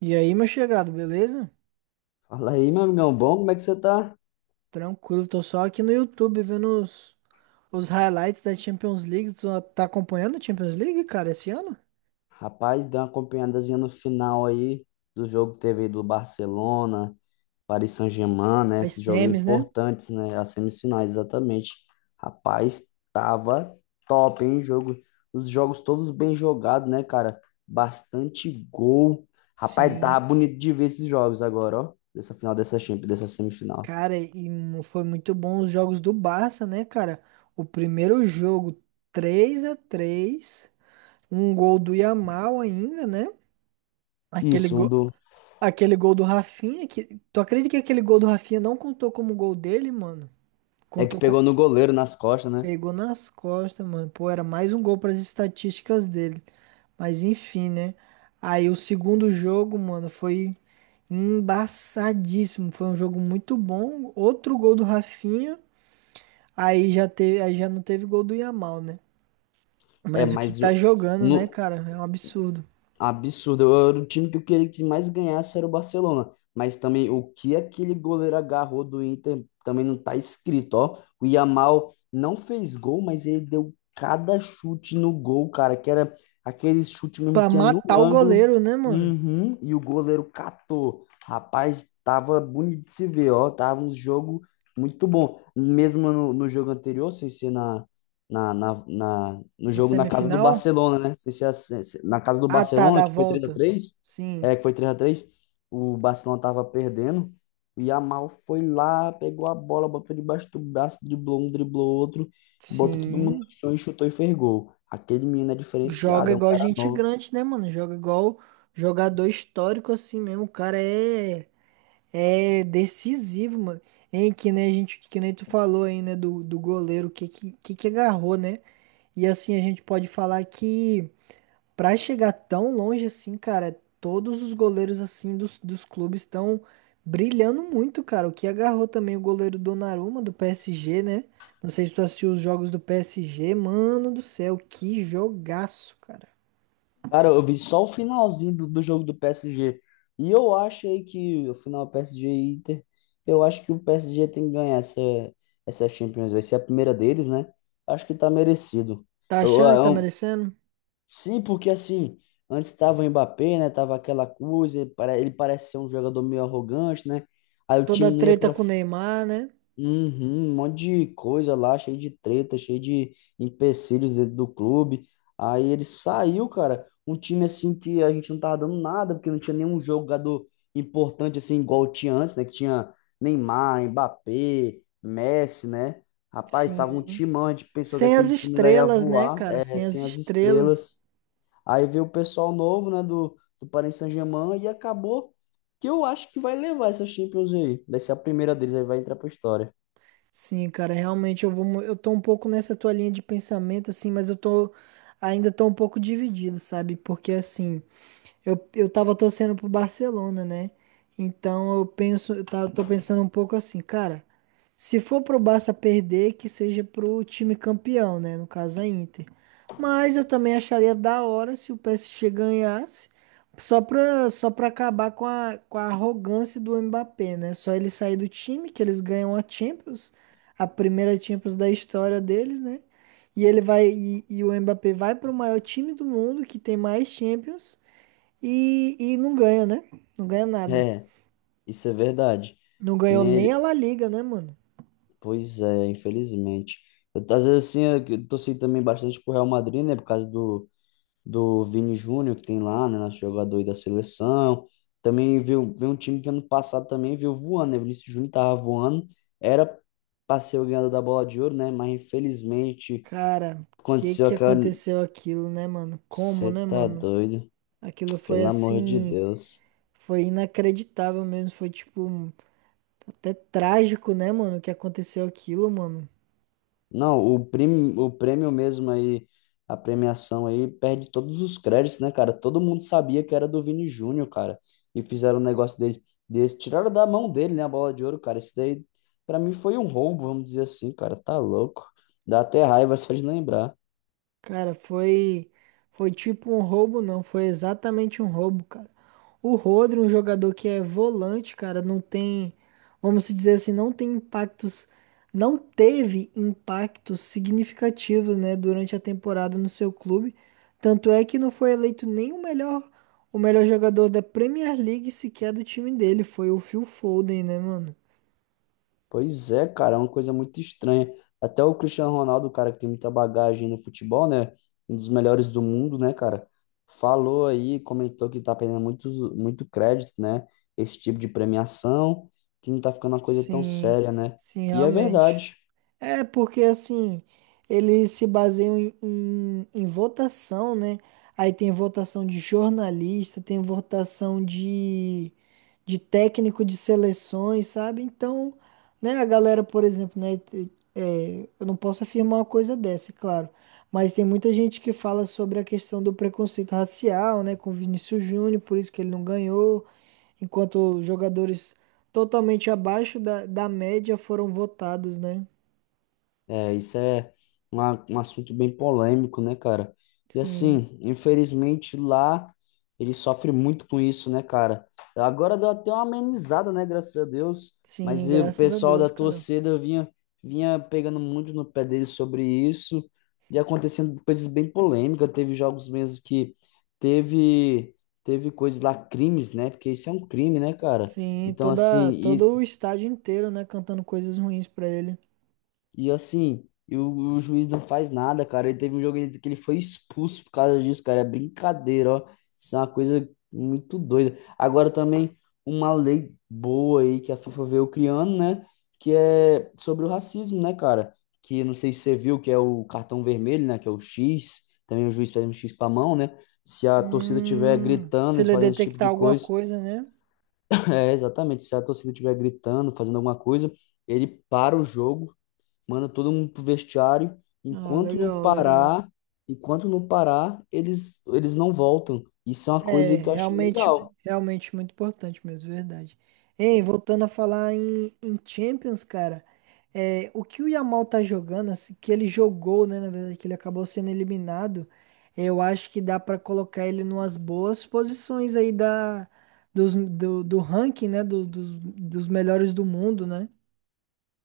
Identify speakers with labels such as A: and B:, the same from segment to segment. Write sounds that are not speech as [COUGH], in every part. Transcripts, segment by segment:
A: E aí, meu chegado, beleza?
B: Fala aí, meu amigão, bom? Como é que você tá?
A: Tranquilo, tô só aqui no YouTube vendo os highlights da Champions League. Tu tá acompanhando a Champions League, cara, esse ano?
B: Rapaz, deu uma acompanhadazinha no final aí do jogo que teve aí do Barcelona, Paris Saint-Germain, né?
A: As
B: Esses jogos
A: semis, né?
B: importantes, né? As semifinais, exatamente. Rapaz, tava top, hein? Jogo, os jogos todos bem jogados, né, cara? Bastante gol. Rapaz,
A: Sim.
B: tava bonito de ver esses jogos agora, ó. Dessa final, dessa Champions, dessa semifinal.
A: Cara, foi muito bom os jogos do Barça, né, cara? O primeiro jogo, 3 a 3, um gol do Yamal ainda, né? Aquele
B: Isso, um
A: gol,
B: do...
A: aquele gol do Rafinha, que tu acredita que aquele gol do Rafinha não contou como gol dele, mano?
B: É, que
A: Contou com...
B: pegou no goleiro, nas costas, né?
A: Pegou nas costas, mano. Pô, era mais um gol para as estatísticas dele. Mas enfim, né? Aí o segundo jogo, mano, foi embaçadíssimo. Foi um jogo muito bom. Outro gol do Rafinha. Aí já não teve gol do Yamal, né?
B: É,
A: Mas o que
B: mas
A: tá
B: o...
A: jogando, né,
B: no-
A: cara? É um absurdo.
B: Absurdo. Eu era o time que eu queria que mais ganhasse era o Barcelona. Mas também o que aquele goleiro agarrou do Inter também não tá escrito, ó. O Yamal não fez gol, mas ele deu cada chute no gol, cara, que era aquele chute mesmo
A: Pra
B: que ia no
A: matar o
B: ângulo.
A: goleiro, né, mano?
B: Uhum, e o goleiro catou. Rapaz, tava bonito de se ver, ó. Tava um jogo muito bom. Mesmo no jogo anterior, sem ser no
A: Na
B: jogo na casa do
A: semifinal?
B: Barcelona, né? Se, É assim, se, na casa do
A: Ah, tá,
B: Barcelona,
A: da
B: que foi três a
A: volta.
B: três.
A: Sim.
B: É, que foi três a três, o Barcelona tava perdendo. O Yamal foi lá, pegou a bola, botou debaixo do braço, driblou um, driblou outro, botou todo mundo no
A: Sim.
B: chão e chutou e fez gol. Aquele menino é
A: Joga
B: diferenciado, é um
A: igual
B: cara.
A: gente grande, né, mano? Joga igual jogador histórico assim mesmo. É decisivo, mano. Hein, que nem a gente, que nem tu falou aí, né, do goleiro, que agarrou, né? E assim a gente pode falar que pra chegar tão longe assim, cara, todos os goleiros assim dos clubes estão brilhando muito, cara. O que agarrou também o goleiro Donnarumma do PSG, né? Não sei se tu assistiu os jogos do PSG, mano do céu, que jogaço, cara.
B: Cara, eu vi só o finalzinho do jogo do PSG. E eu acho aí que o final PSG e Inter, eu acho que o PSG tem que ganhar essa, Champions. Vai ser a primeira deles, né? Acho que tá merecido.
A: Tá
B: Eu,
A: achando que tá
B: eu-
A: merecendo?
B: sim, porque assim, antes tava o Mbappé, né? Tava aquela coisa, ele parece ser um jogador meio arrogante, né? Aí o
A: Toda
B: time
A: a
B: não ia
A: treta
B: para...
A: com o Neymar, né?
B: Uhum, um monte de coisa lá, cheio de treta, cheio de empecilhos dentro do clube. Aí ele saiu, cara, um time assim que a gente não tava dando nada, porque não tinha nenhum jogador importante assim, igual tinha antes, né? Que tinha Neymar, Mbappé, Messi, né? Rapaz, tava um
A: Sim.
B: timão, a gente pensou que
A: Sem as
B: aquele time lá ia
A: estrelas, né,
B: voar,
A: cara?
B: é,
A: Sem as
B: sem as
A: estrelas.
B: estrelas. Aí veio o pessoal novo, né, do Paris Saint-Germain, e acabou que eu acho que vai levar essa Champions aí. Vai ser a primeira deles, aí vai entrar pra história.
A: Sim, cara, realmente eu tô um pouco nessa tua linha de pensamento assim, mas eu tô ainda tô um pouco dividido, sabe? Porque assim, eu tava torcendo pro Barcelona, né? Então eu penso, tô pensando um pouco assim, cara, se for pro Barça perder, que seja pro time campeão, né? No caso a Inter. Mas eu também acharia da hora se o PSG ganhasse, só pra acabar com com a arrogância do Mbappé, né? Só ele sair do time, que eles ganham a Champions, a primeira Champions da história deles, né? E ele vai e o Mbappé vai para o maior time do mundo que tem mais Champions e não ganha, né? Não ganha nada.
B: É, isso é verdade.
A: Não
B: Que
A: ganhou
B: nem
A: nem a
B: ele.
A: La Liga, né, mano?
B: Pois é, infelizmente. Eu, às vezes, assim, eu torci também bastante pro Real Madrid, né? Por causa do Vini Júnior que tem lá, né? Nosso jogador aí da seleção. Também veio um time que ano passado também veio voando, né? Vinícius Júnior tava voando. Era pra ser o ganhador da bola de ouro, né? Mas infelizmente
A: Cara, que
B: aconteceu
A: que
B: aquela...
A: aconteceu aquilo, né, mano? Como,
B: Você
A: né,
B: tá
A: mano?
B: doido?
A: Aquilo foi
B: Pelo amor de
A: assim,
B: Deus.
A: foi inacreditável mesmo, foi tipo até trágico, né, mano, que aconteceu aquilo, mano.
B: Não, o prêmio mesmo aí, a premiação aí, perde todos os créditos, né, cara? Todo mundo sabia que era do Vini Júnior, cara. E fizeram um negócio dele, desse, tiraram da mão dele, né, a bola de ouro, cara. Isso daí, pra mim, foi um roubo, vamos dizer assim, cara. Tá louco. Dá até raiva [LAUGHS] só de lembrar.
A: Cara, foi tipo um roubo, não, foi exatamente um roubo, cara. O Rodri, um jogador que é volante, cara, não tem, vamos dizer assim, não tem impactos, não teve impactos significativos, né, durante a temporada no seu clube. Tanto é que não foi eleito nem o melhor jogador da Premier League sequer do time dele, foi o Phil Foden, né, mano?
B: Pois é, cara, é uma coisa muito estranha. Até o Cristiano Ronaldo, cara, que tem muita bagagem no futebol, né? Um dos melhores do mundo, né, cara? Falou aí, comentou que tá perdendo muito, muito crédito, né? Esse tipo de premiação, que não tá ficando uma coisa tão
A: Sim,
B: séria, né?
A: sim,
B: E é
A: realmente.
B: verdade.
A: É, porque assim, eles se baseiam em votação, né? Aí tem votação de jornalista, tem votação de técnico de seleções, sabe? Então, né, a galera, por exemplo, né? Eu não posso afirmar uma coisa dessa, é claro. Mas tem muita gente que fala sobre a questão do preconceito racial, né? Com o Vinícius Júnior, por isso que ele não ganhou, enquanto jogadores totalmente abaixo da média foram votados, né?
B: É, isso é um assunto bem polêmico, né, cara? E
A: Sim,
B: assim, infelizmente lá ele sofre muito com isso, né, cara? Agora deu até uma amenizada, né, graças a Deus,
A: sim,
B: mas e o
A: graças a
B: pessoal
A: Deus,
B: da
A: cara.
B: torcida vinha, pegando muito no pé dele sobre isso, e acontecendo coisas bem polêmicas. Teve jogos mesmo que teve, teve coisas lá, crimes, né? Porque isso é um crime, né, cara?
A: Sim,
B: Então, assim,
A: todo
B: e
A: o estádio inteiro, né, cantando coisas ruins pra ele.
B: E assim, o juiz não faz nada, cara. Ele teve um jogo que ele foi expulso por causa disso, cara. É brincadeira, ó. Isso é uma coisa muito doida. Agora também, uma lei boa aí que a FIFA veio criando, né? Que é sobre o racismo, né, cara? Que não sei se você viu, que é o cartão vermelho, né? Que é o X. Também o juiz faz um X com a mão, né? Se a torcida tiver gritando,
A: Se
B: eles
A: ele
B: fazem esse tipo
A: detectar
B: de
A: alguma
B: coisa. [LAUGHS]
A: coisa, né?
B: É, exatamente. Se a torcida estiver gritando, fazendo alguma coisa, ele para o jogo, manda todo mundo pro vestiário.
A: Ah,
B: Enquanto não
A: legal, legal.
B: parar, enquanto não parar, eles não voltam. Isso é uma coisa
A: É,
B: que eu achei
A: realmente,
B: legal.
A: realmente muito importante mesmo, verdade. Ei, voltando a falar em Champions, cara, é, o que o Yamal tá jogando, assim, que ele jogou, né, na verdade, que ele acabou sendo eliminado, eu acho que dá pra colocar ele numas boas posições aí do ranking, né, dos melhores do mundo, né?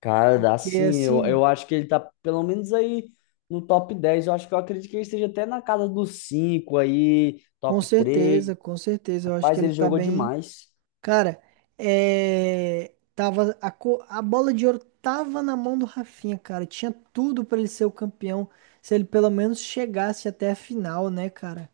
B: Cara, dá
A: Porque
B: sim, eu,
A: assim,
B: eu acho que ele tá pelo menos aí no top 10. Eu acho que eu acredito que ele esteja até na casa dos 5 aí, top três.
A: com certeza, eu acho que
B: Rapaz,
A: ele
B: ele
A: tá
B: jogou
A: bem.
B: demais.
A: Cara, é... a bola de ouro tava na mão do Rafinha, cara. Tinha tudo pra ele ser o campeão, se ele pelo menos chegasse até a final, né, cara?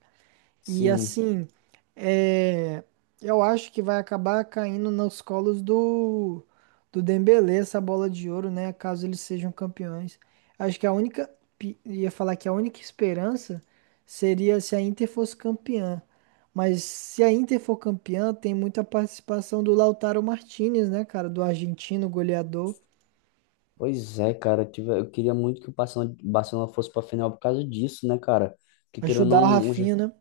A: E
B: Sim.
A: assim, é, eu acho que vai acabar caindo nos colos do, do Dembélé essa bola de ouro, né? Caso eles sejam campeões. Acho que ia falar que a única esperança seria se a Inter fosse campeã. Mas se a Inter for campeã, tem muita participação do Lautaro Martinez, né, cara? Do argentino goleador.
B: Pois é, cara. Eu eu queria muito que o Barcelona fosse pra final por causa disso, né, cara? Porque querendo
A: Ajudar
B: ou
A: o
B: não...
A: Rafinha, né?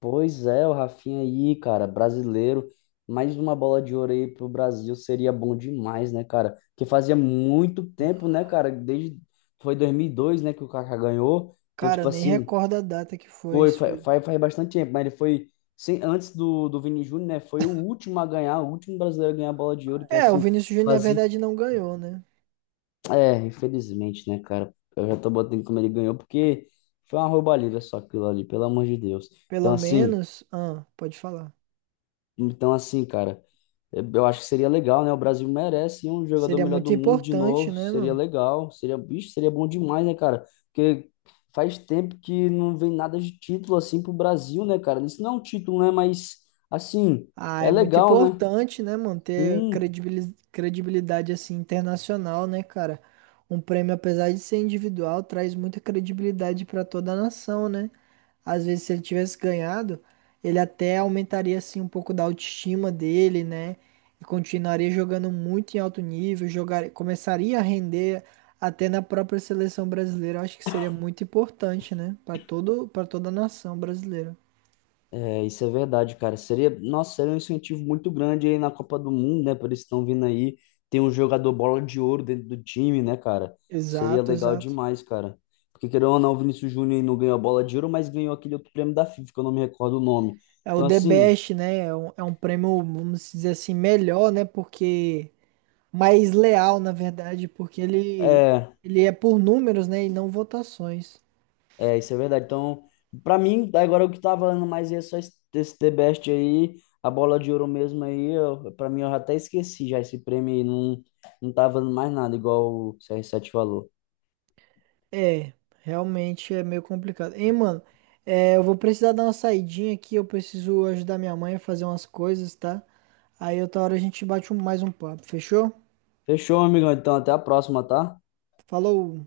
B: Pois é, o Rafinha aí, cara, brasileiro. Mais uma bola de ouro aí pro Brasil seria bom demais, né, cara? Porque fazia muito tempo, né, cara? Desde, foi 2002, né, que o Kaká ganhou. Então,
A: Cara,
B: tipo
A: nem
B: assim,
A: recordo a data que foi.
B: foi
A: Isso
B: fa-
A: foi.
B: faz, faz bastante tempo, mas ele foi, sem, antes do Vini Júnior, né? Foi o último a ganhar, o último brasileiro a ganhar a bola de ouro. Então,
A: É, o
B: assim,
A: Vinícius Júnior, na
B: fazia.
A: verdade, não ganhou, né?
B: É, infelizmente, né, cara? Eu já tô botando como ele ganhou, porque foi uma roubalheira só aquilo ali, pelo amor de Deus. Então,
A: Pelo
B: assim,
A: menos, ah, pode falar.
B: cara. Eu acho que seria legal, né? O Brasil merece um jogador
A: Seria
B: melhor do
A: muito
B: mundo de
A: importante,
B: novo.
A: né,
B: Seria
A: mano?
B: legal. Seria, bicho, seria bom demais, né, cara? Porque faz tempo que não vem nada de título assim pro Brasil, né, cara? Isso não é um título, né? Mas, assim,
A: Ah,
B: é
A: é muito
B: legal, né?
A: importante, né, manter
B: Sim.
A: credibilidade assim internacional, né, cara? Um prêmio, apesar de ser individual, traz muita credibilidade para toda a nação, né? Às vezes, se ele tivesse ganhado, ele até aumentaria assim um pouco da autoestima dele, né? E continuaria jogando muito em alto nível, jogar, começaria a render até na própria seleção brasileira. Eu acho que seria muito importante, né, para toda a nação brasileira.
B: É, isso é verdade, cara. Seria, nossa, seria um incentivo muito grande aí na Copa do Mundo, né? Por eles estão vindo aí. Tem um jogador bola de ouro dentro do time, né, cara? Seria
A: Exato,
B: legal
A: exato.
B: demais, cara. Porque querendo ou não, o Vinícius Júnior aí não ganhou a bola de ouro, mas ganhou aquele outro prêmio da FIFA, que eu não me recordo o nome.
A: É o
B: Então,
A: The
B: assim,
A: Best, né? É um prêmio, vamos dizer assim, melhor, né? Porque mais leal, na verdade, porque
B: é,
A: ele é por números, né? E não votações.
B: isso é verdade. Então, pra mim, agora o que tá valendo mais é só esse, The Best aí, a bola de ouro mesmo aí. Eu, pra mim, eu até esqueci já esse prêmio aí, não, não tá valendo mais nada, igual o CR7 falou.
A: É, realmente é meio complicado. Hein, mano? É, eu vou precisar dar uma saidinha aqui. Eu preciso ajudar minha mãe a fazer umas coisas, tá? Aí outra hora a gente bate mais um papo, fechou?
B: Fechou, amigão. Então, até a próxima, tá?
A: Falou!